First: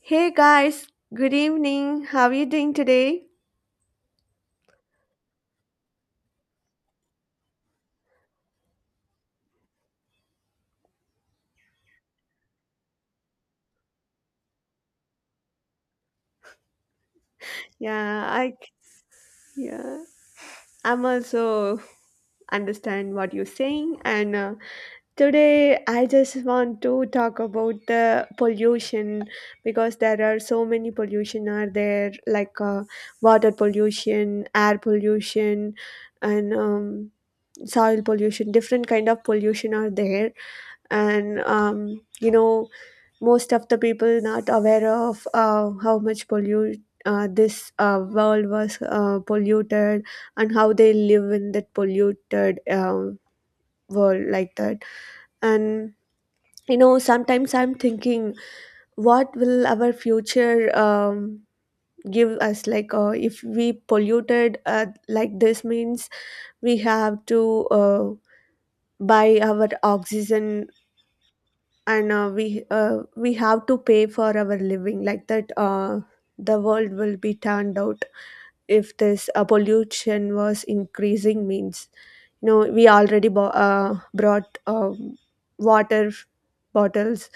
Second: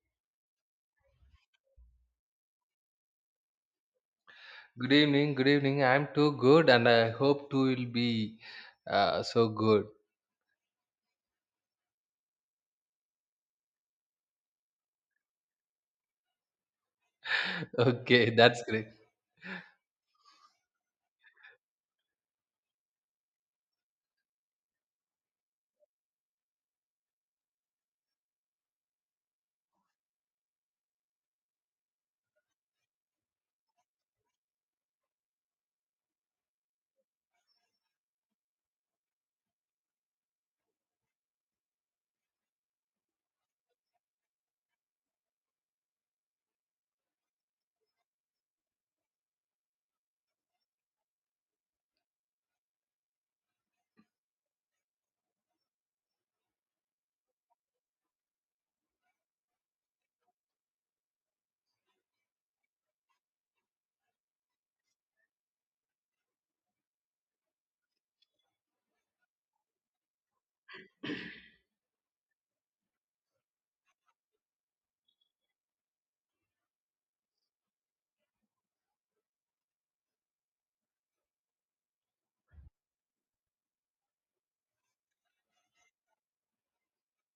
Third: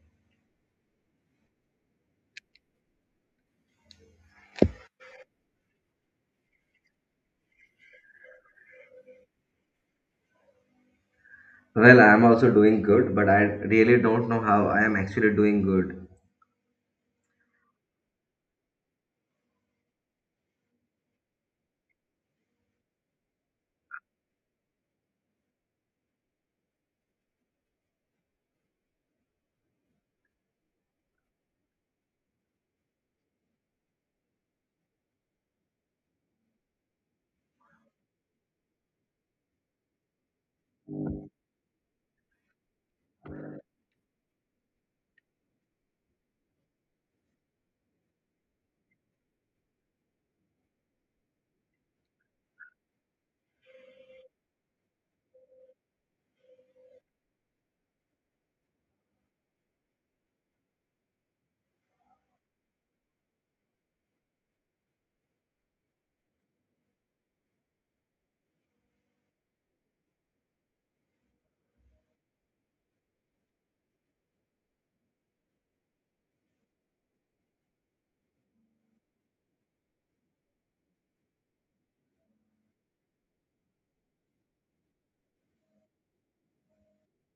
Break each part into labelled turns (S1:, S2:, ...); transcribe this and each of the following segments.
S1: Hey guys, good evening. How are you doing today?
S2: Good evening, good evening. I'm too good and I hope too will be so good.
S3: Well, I am also doing good, but I really don't know how I am actually doing good.
S1: Yeah,
S2: Okay,
S1: I
S2: that's great.
S1: yeah, I'm also understand what you're saying, and today I just want to talk about the pollution because there are so many pollution are there like water pollution, air pollution, and soil pollution. Different kind of pollution are there, and most of the people not aware of how much pollute this world was polluted and how they live in that polluted world like that and sometimes I'm thinking what will our future give us like if we polluted like this means we have to uh, buy our oxygen and we have to pay for our living like that the world will be turned out if this pollution was increasing means we already brought water bottles.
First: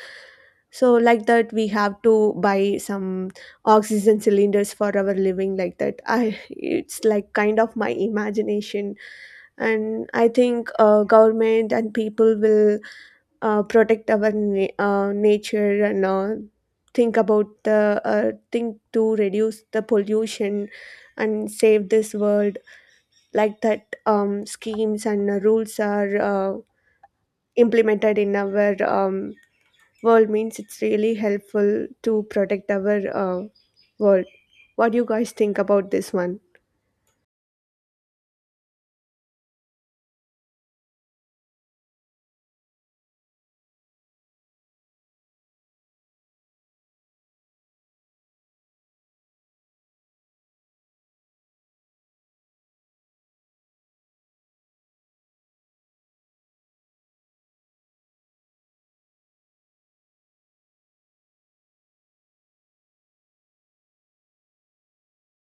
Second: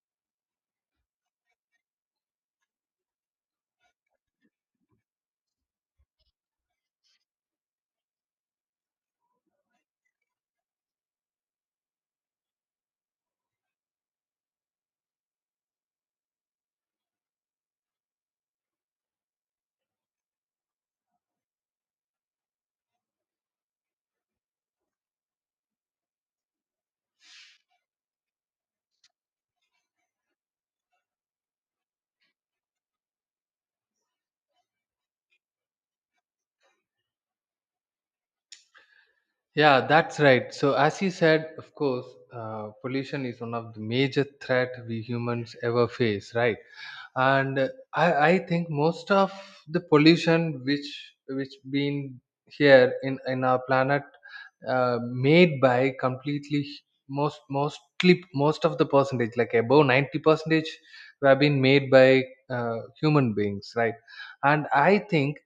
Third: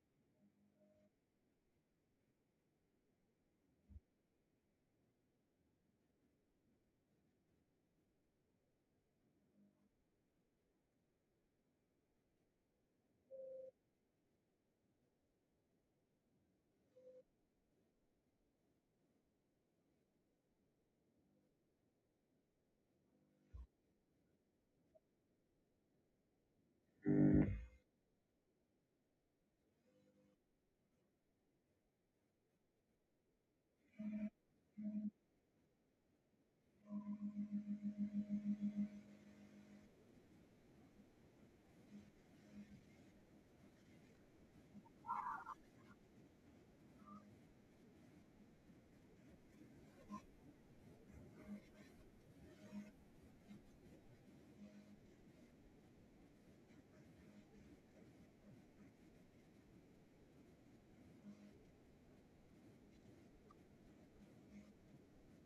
S1: So like that we have to buy some oxygen cylinders for our living like that I it's like kind of my imagination. And I think government and people will protect our nature and think about the think to reduce the pollution and save this world. Like that schemes and rules are implemented in our world means it's really helpful to protect our world. What do you guys think about this one?
S2: Yeah, that's right. So, as you said, of course, pollution is one of the major threat we humans ever face, right? And I think most of the pollution which been here in our planet made by completely most of the percentage like above 90 percentage were been made by human beings, right? And i think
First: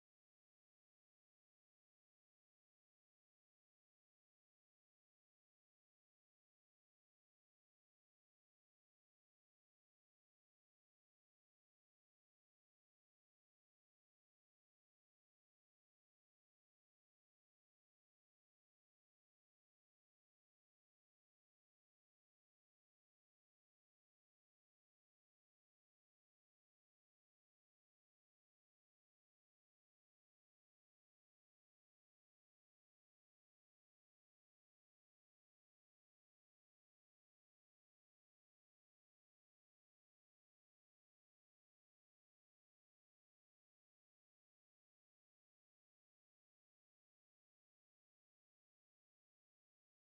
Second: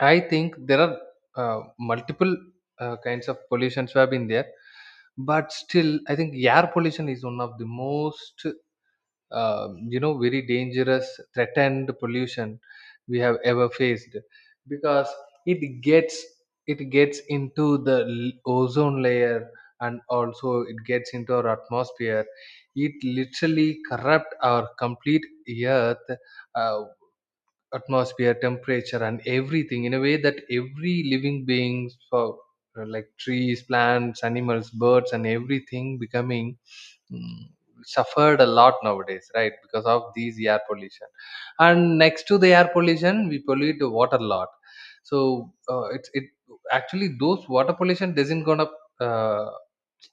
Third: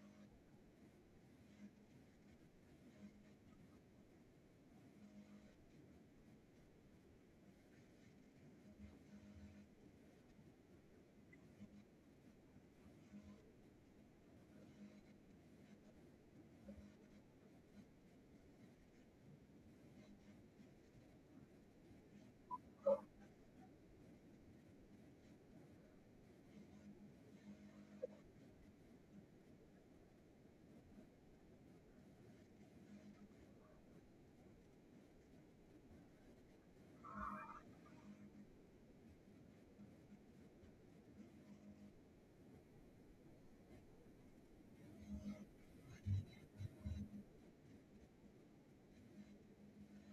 S2: i think there are multiple kinds of pollutions have been there. But still I think air pollution is one of the most very dangerous threatened pollution we have ever faced, because it gets it gets into the ozone layer, and also it gets into our atmosphere. It literally corrupt our complete earth uh, atmosphere, temperature, and everything in a way that every living beings for like trees, plants, animals, birds, and everything becoming mm, suffered a lot nowadays, right, because of these air pollution. And next to the air pollution, we pollute the water a lot. So it actually those water pollution doesn't gonna uh,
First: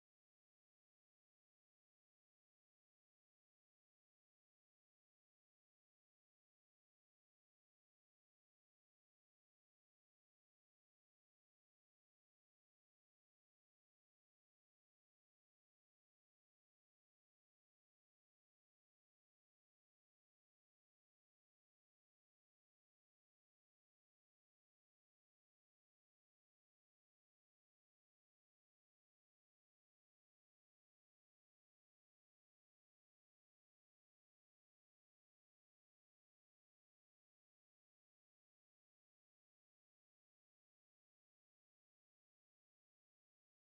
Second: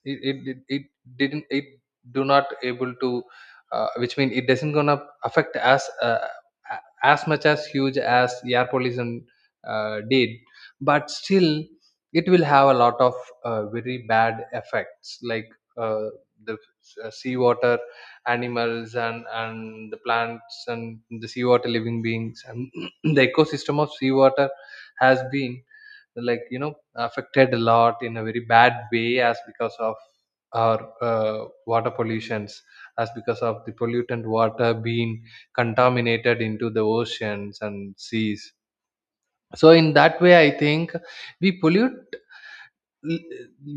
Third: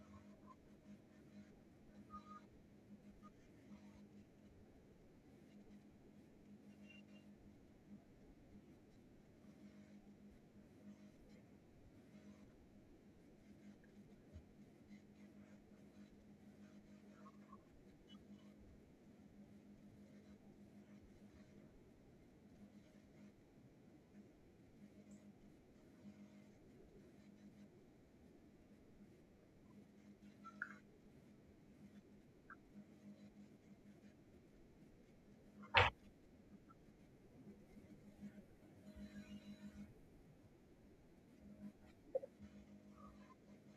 S2: it didn't it do not able to which mean it doesn't gonna affect us a- as much as huge as air pollution did. But still it will have a lot of very bad effects, like uh, the seawater animals and the plants and the seawater living beings and the ecosystem of seawater has been, like affected a lot in a very bad way, as because of our water pollutions, as because of the pollutant water being contaminated into the oceans and seas. So in that way, I think we pollute l-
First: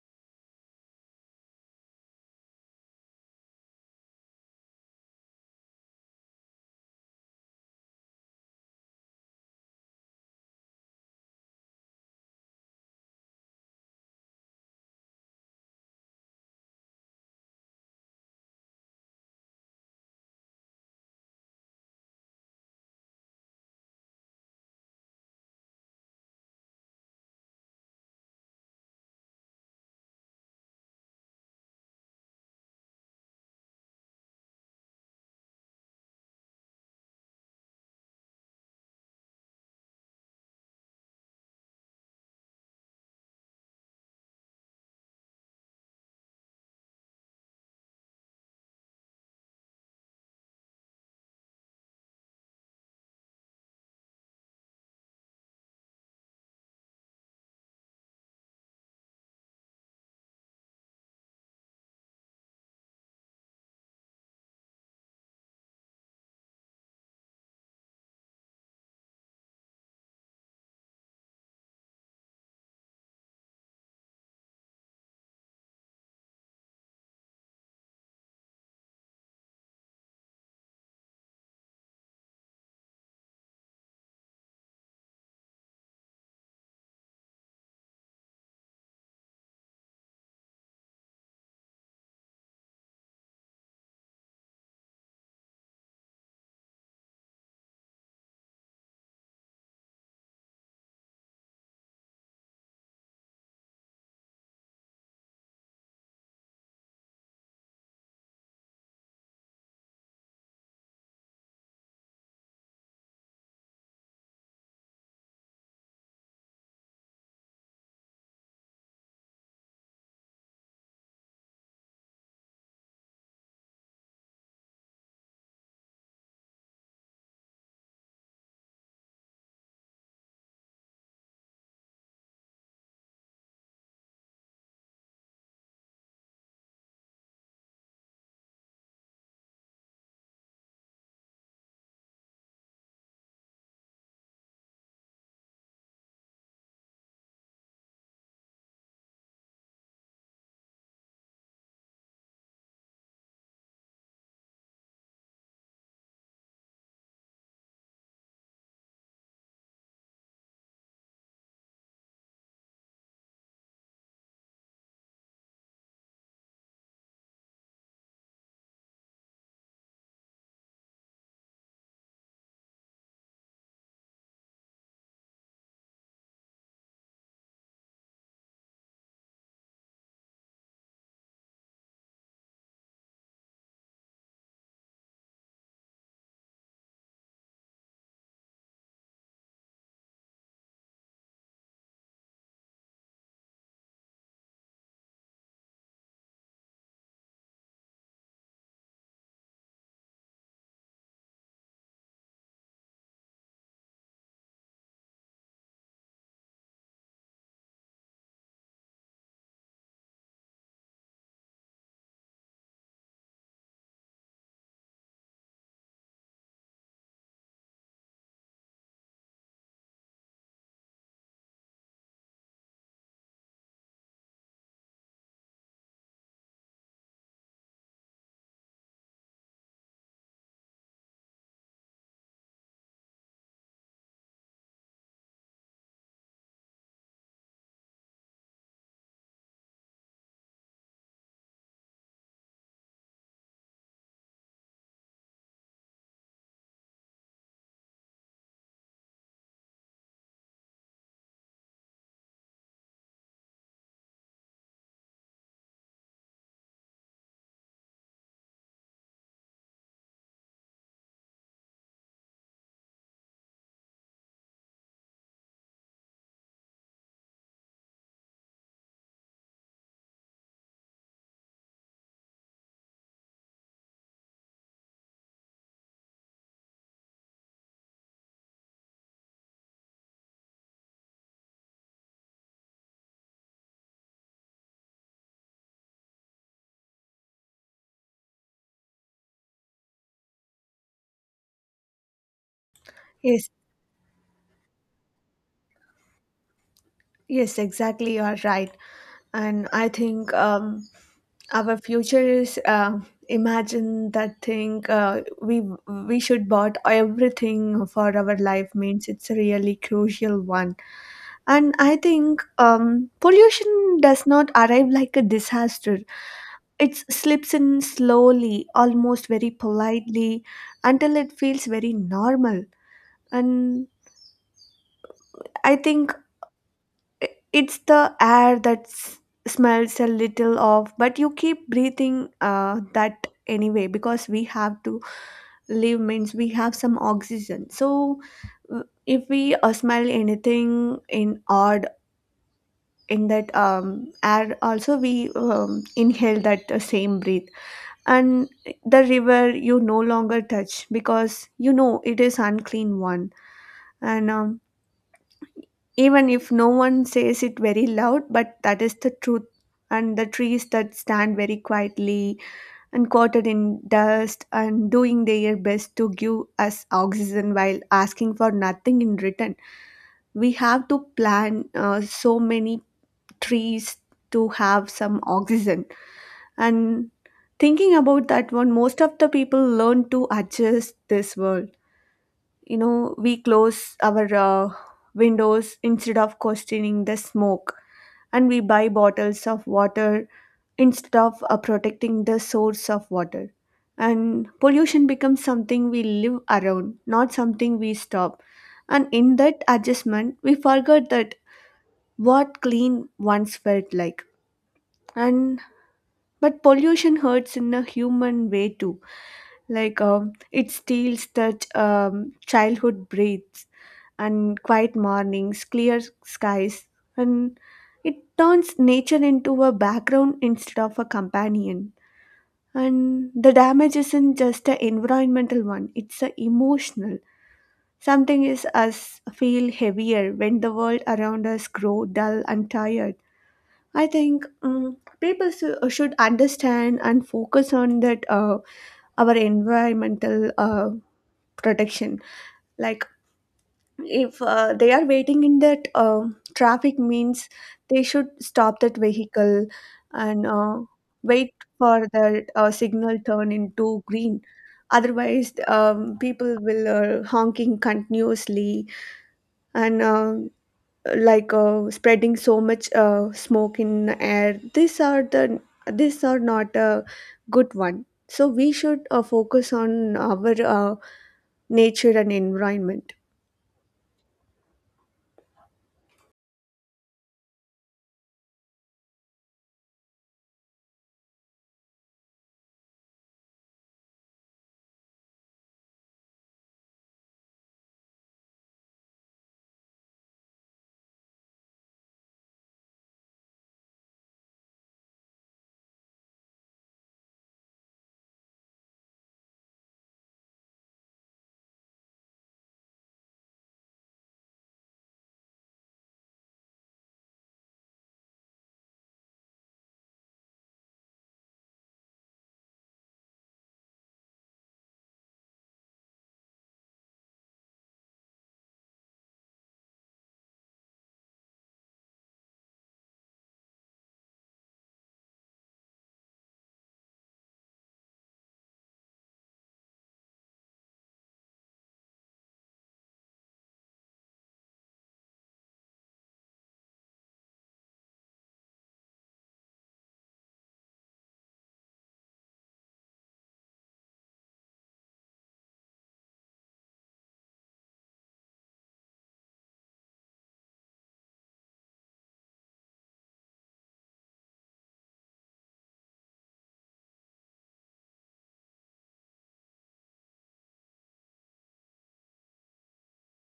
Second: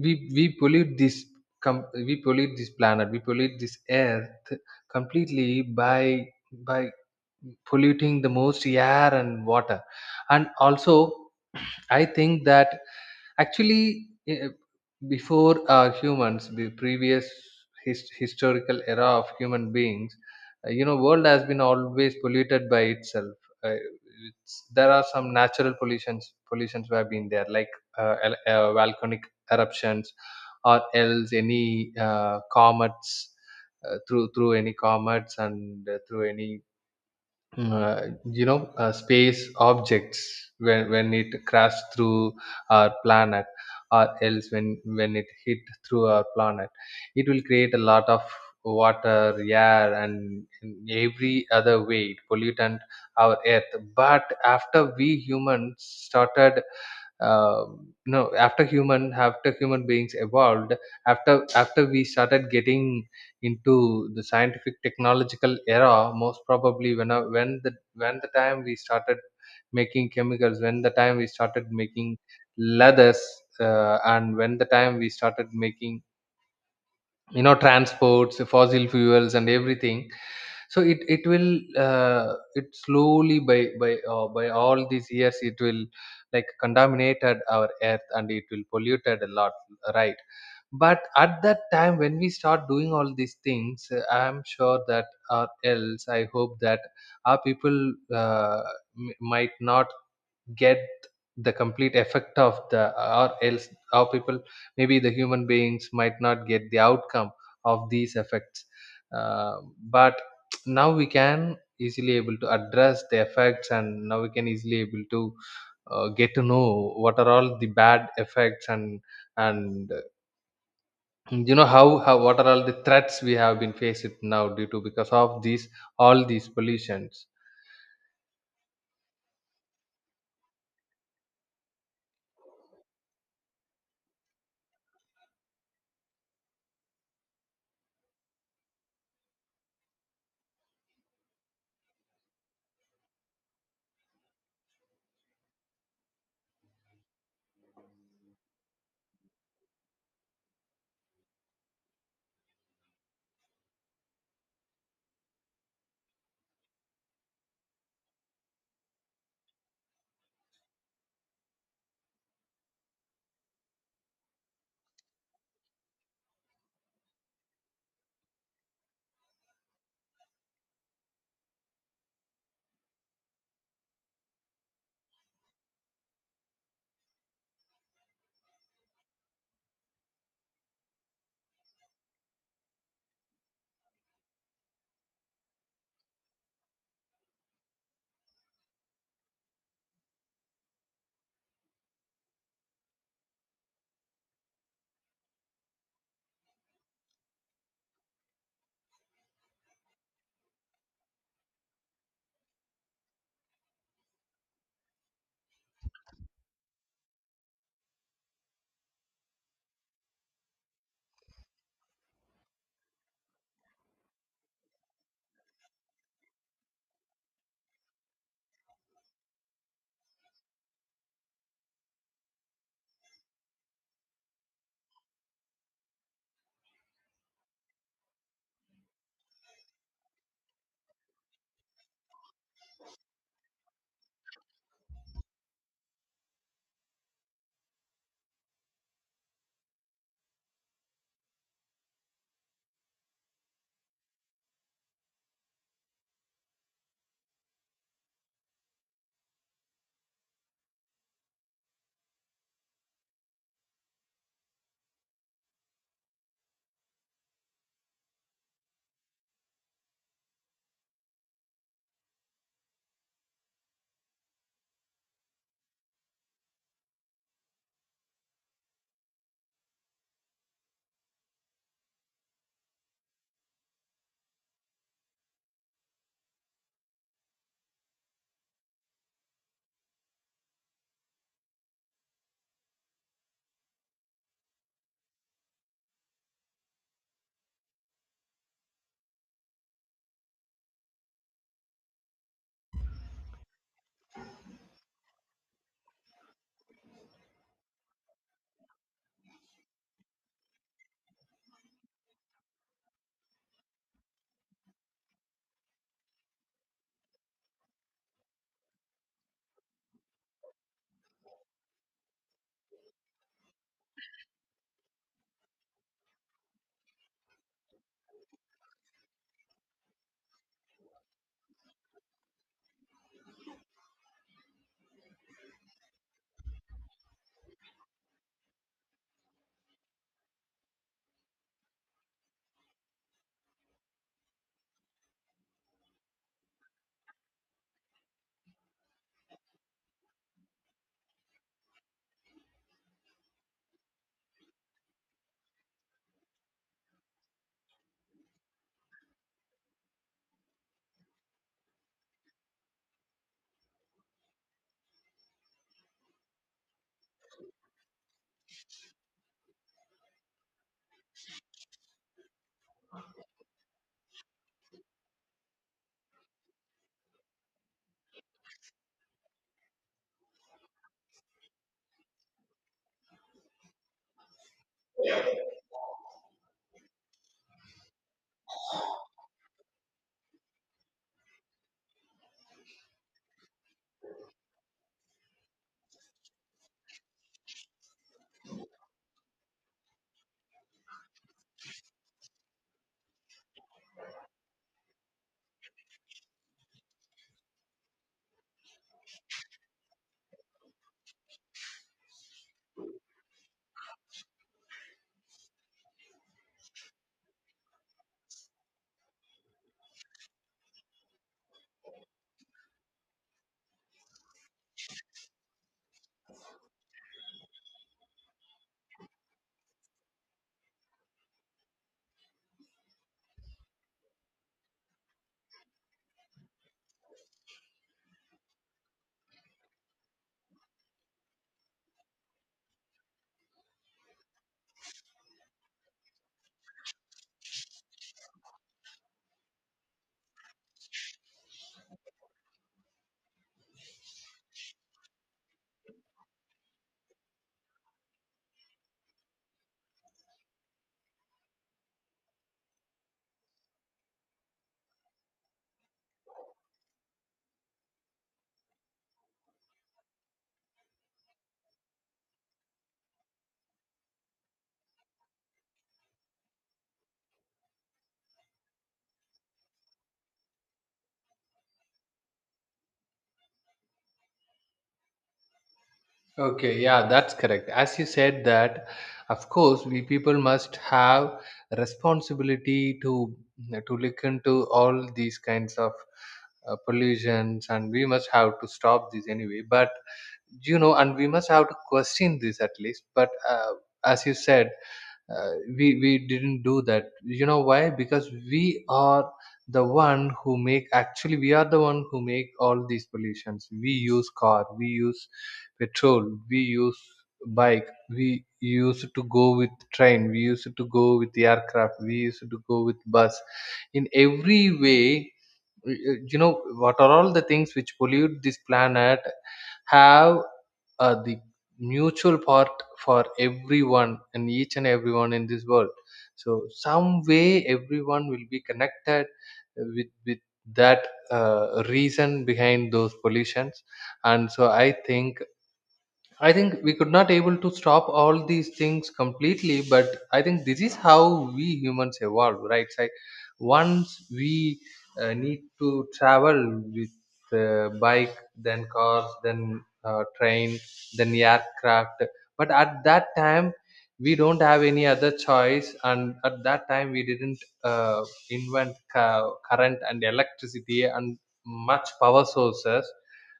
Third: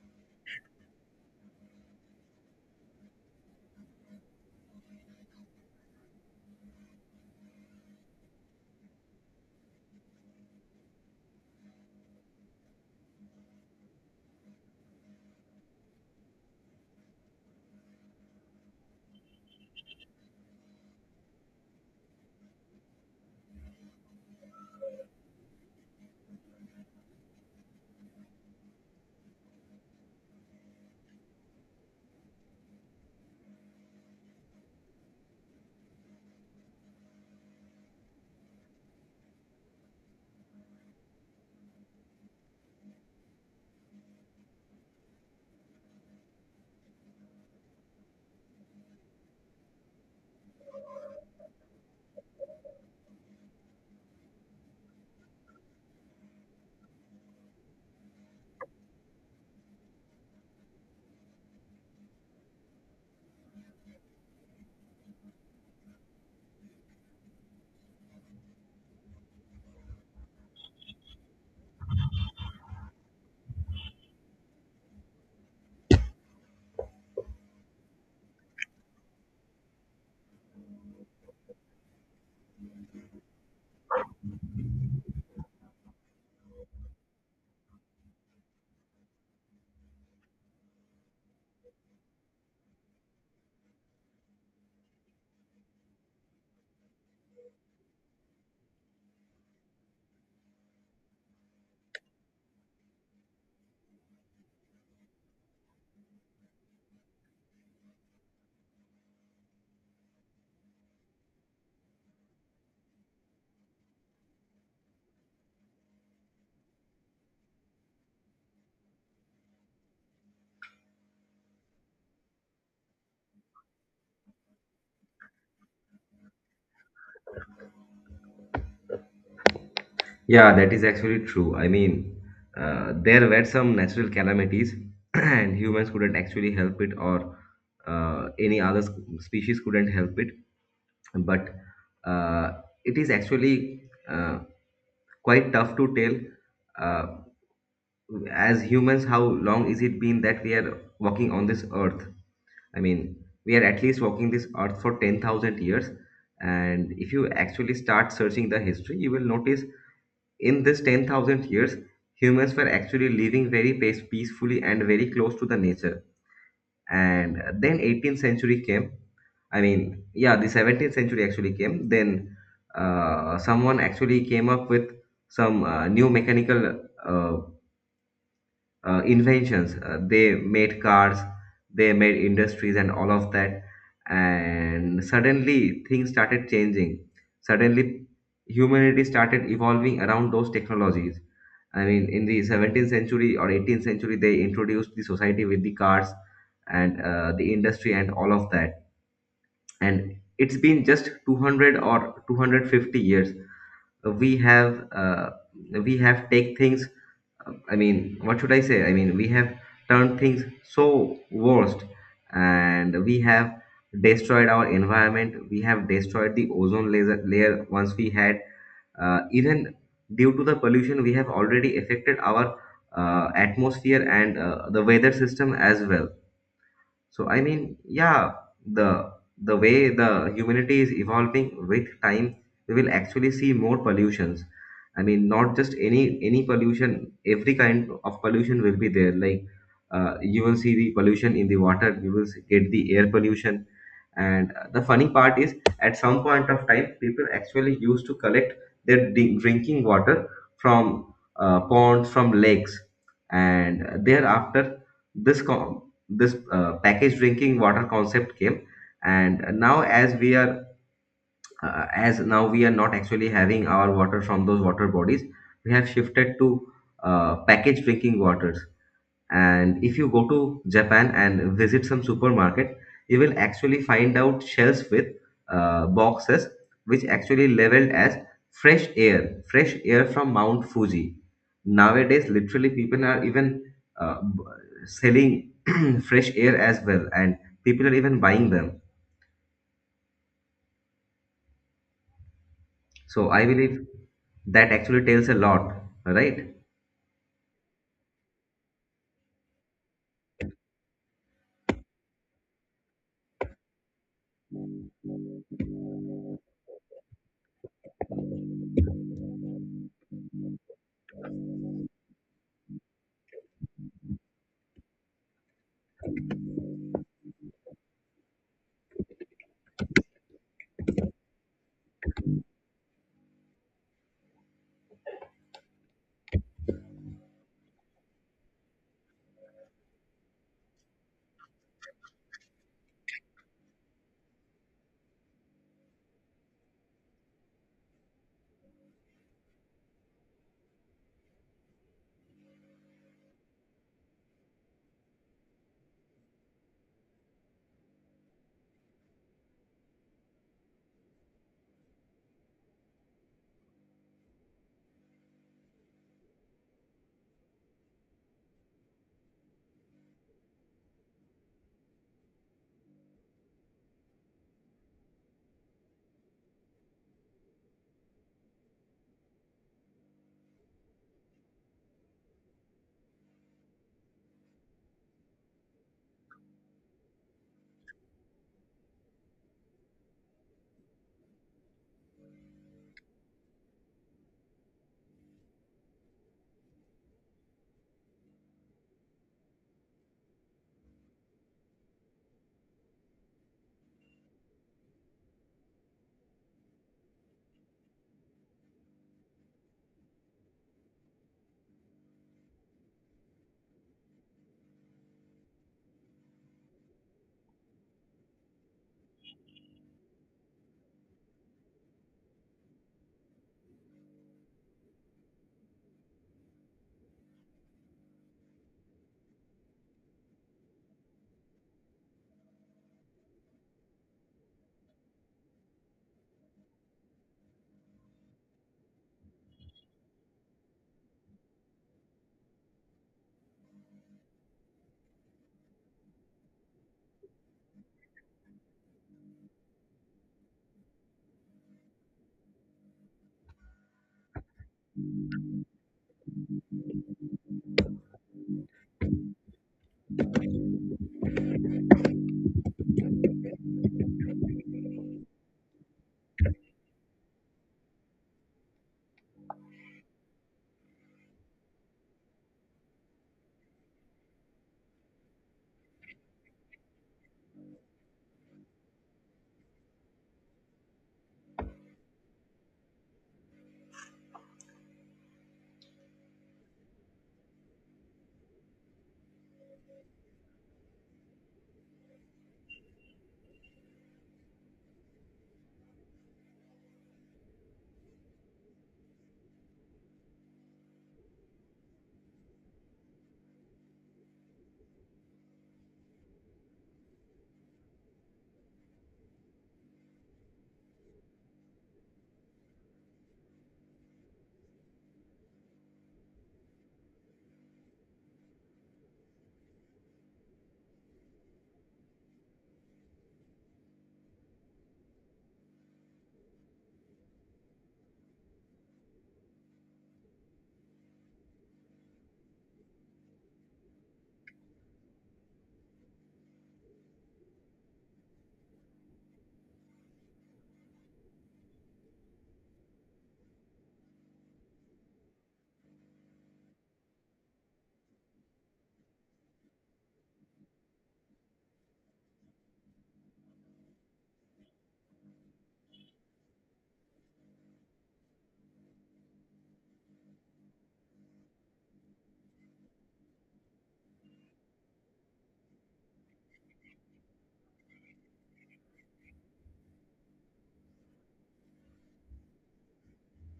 S2: we we pollute this we pollute this planet, we pollute this earth completely by polluting the most air and water. And also I think that actually before humans, the previous historical era of human beings, world has been always polluted by itself. uh, there are some natural pollutions have been there, like volcanic eruptions, or else any comets, through any comets, and through any space objects, when it crashed through our planet, or else when it hit through our planet, it will create a lot of water, air, and in every other way it pollutant our earth. But after we humans started, after human beings evolved, after we started getting into the scientific technological era, most probably when the time we started making chemicals, when the time we started making leathers, and when the time we started making transports, fossil fuels, and everything, so it will uh, it slowly by all these years it will like contaminated our earth, and it will polluted a lot, right? But at that time when we start doing all these things, I'm sure that, or else I hope that our people uh, might not get the complete effect of the, or else our people, maybe the human beings might not get the outcome of these effects. uh, but now we can easily able to address the effects, and now we can easily able to get to know what are all the bad effects and you know how what are all the threats we have been faced now due to because of these all these pollutions.
S3: Yeah, that is actually true. I mean, there were some natural calamities, and humans couldn't actually help it, or any other species couldn't help it. But uh, it is actually uh, quite tough to tell, uh, as humans, how long is it been that we are walking on this earth? I mean, we are at least walking this earth for 10,000 years. And if you actually start searching the history, you will notice in this 10,000 years, humans were actually living very peacefully and very close to the nature. And then 18th century came. I mean, yeah, the 17th century actually came. Then someone actually came up with some new mechanical uh, inventions. They made cars, they made industries, and all of that. And suddenly things started changing. Suddenly, humanity started evolving around those technologies. I mean, in the 17th century or 18th century, they introduced the society with the cars and the industry and all of that. And it's been just 200 or 250 years. We have uh, we have take things. I mean, what should I say? I mean, we have turned things so worst, and we have destroyed our environment. We have destroyed the ozone laser layer once we had. Even due to the pollution, we have already affected our atmosphere and the weather system as well. So I mean, yeah, the the way the humanity is evolving with time, we will actually see more pollutions. I mean, not just any pollution. Every kind of pollution will be there. Like you will see the pollution in the water. You will get the air pollution and the funny part is, at some point of time, people actually used to collect their drinking water from ponds, from lakes, and thereafter, this packaged drinking water concept came. And now, as now we are not actually having our water from those water bodies, we have shifted to packaged drinking waters. And if you go to Japan and visit some supermarket, you will actually find out shelves with boxes which actually labeled as fresh air from Mount Fuji. Nowadays, literally, people are even uh, b- selling fresh air as well, and people are even buying them. So I
S1: Yes,
S3: believe that actually tells a lot, right?
S1: yes, exactly. You are right. And I think our future is imagine that thing we should bought everything for our life means it's a really crucial one. And I think pollution does not arrive like a disaster, it slips in slowly almost very politely until it feels very normal. And I think i- it's the air that smells a little off but you keep breathing that anyway because we have to live means we have some oxygen. So if we smell anything in odd in that air also we inhale that same breath. And the river you no longer touch because you know it is unclean one. And even if no one says it very loud but that is the truth. And the trees that stand very quietly and coated in dust and doing their best to give us oxygen while asking for nothing in return. We have to plant so many trees to have some oxygen. And thinking about that one, most of the people learn to adjust this world. You know, we close our windows instead of questioning the smoke, and we buy bottles of water instead of protecting the source of water. And pollution becomes something we live around, not something we stop. And in that adjustment, we forgot that what clean once felt like. And but pollution hurts in a human way too. Like it steals that childhood breaths and quiet mornings, clear skies, and it turns nature into a background instead of a companion. And the damage isn't just an environmental one, it's a emotional. Something is us feel heavier when the world around us grow dull and tired. I think people should understand and focus on that our environmental protection. Like if they are waiting in that traffic means they should stop that vehicle and wait for the signal turn into green. Otherwise people will honking continuously and like spreading so much smoke in air. These are the these are not a good one, so we should focus on our nature and environment.
S2: Okay, yeah, that's correct. As you said that, of course, we people must have responsibility to look into all these kinds of pollutions, and we must have to stop this anyway. But and we must have to question this at least. But as you said, we didn't do that. You know why? Because we are the one who make. Actually, we are the one who make all these pollutions. We use car, we use petrol, we use bike, we used to go with train, we used to go with aircraft, we used to go with bus. In every way, you know what are all the things which pollute this planet have the mutual part for everyone and each and everyone in this world. So some way everyone will be connected with that reason behind those pollutions. And I think we could not able to stop all these things completely, but I think this is how we humans evolve, right? Like once we need to travel with bike, then cars, then train, then aircraft. But at that time, we don't have any other choice, and at that time, we didn't uh, invent current and electricity and much power sources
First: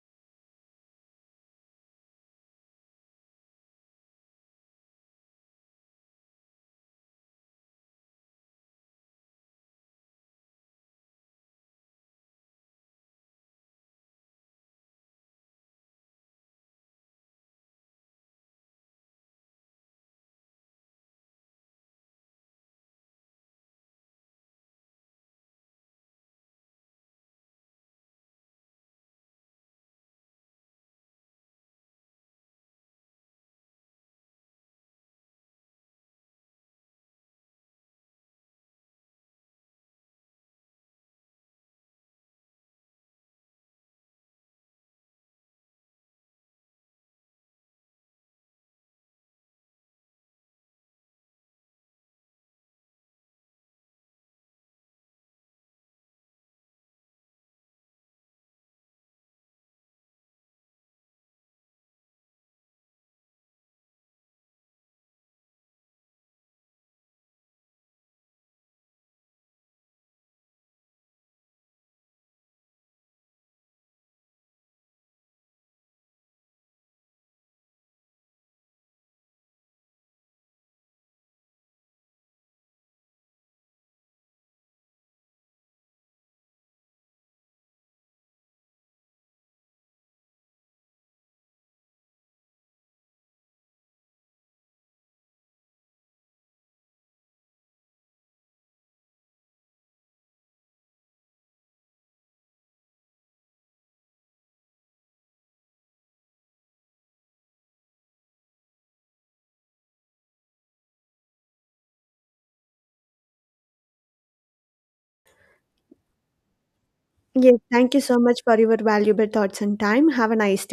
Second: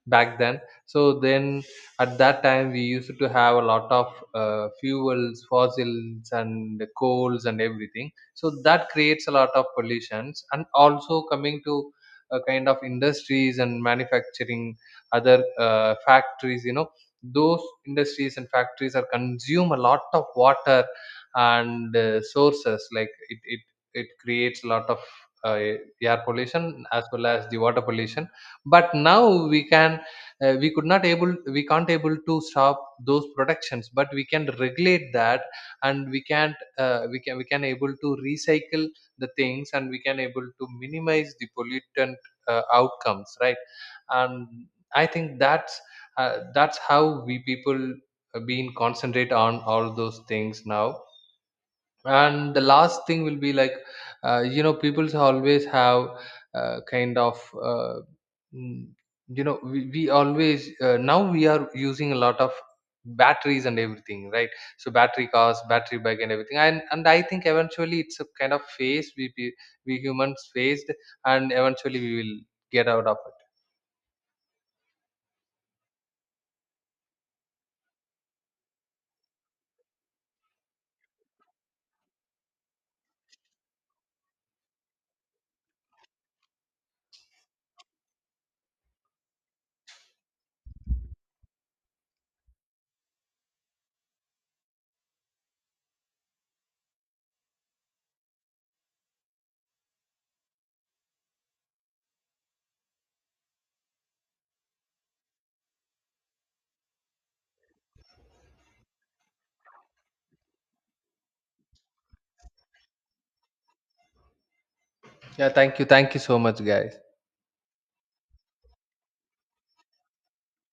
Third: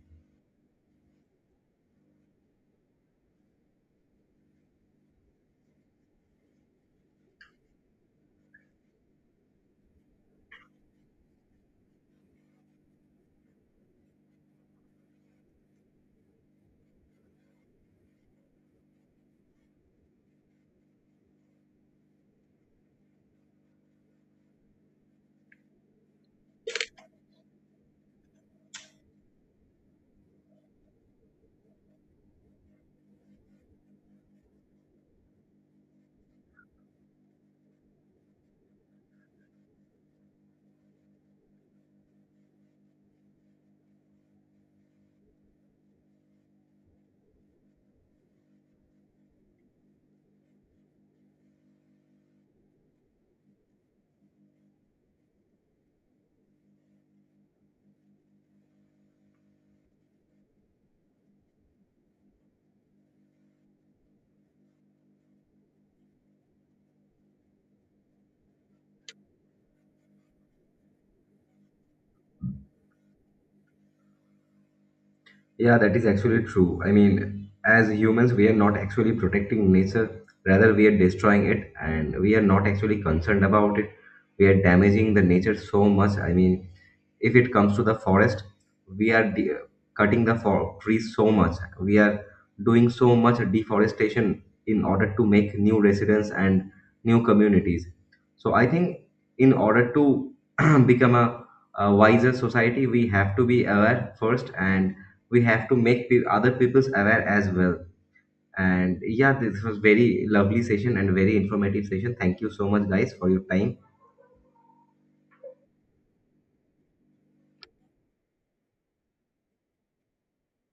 S2: back then. So then at that time we used to have a lot of fuels, fossils, and coals, and everything, so that creates a lot of pollutions. And also coming to a kind of industries and manufacturing, other factories, those industries and factories are consume a lot of water and sources, like it creates a lot of uh, air pollution as well as the water pollution. But now we can we can't able to stop those productions, but we can regulate that, and we can't we can able to recycle the things, and we can able to minimize the pollutant outcomes, right? And I think that's how we people been concentrate on all those things now. And the last thing will be like, people always have kind of mm, we always now we are using a lot of batteries and everything, right? So battery cars, battery bike, and everything. And I think eventually it's a kind of phase we humans faced, and eventually we will get out of it.
S3: Yeah, that is actually true. I mean, as humans, we are not actually protecting nature, rather, we are destroying it, and we are not actually concerned about it. We are damaging the nature so much. I mean, if it comes to the forest, we are cutting the trees so much. We are doing so much deforestation in order to make new residents and new communities. So I think in order to become a wiser society, we have to be aware first, and we have to make other people's aware as well. And yeah, this was very lovely session and very informative session. Thank you so much guys for your time.
S2: Yeah, thank you, thank you so much, guys.
S1: Yes, thank you so much for your valuable thoughts and time. Have a nice day.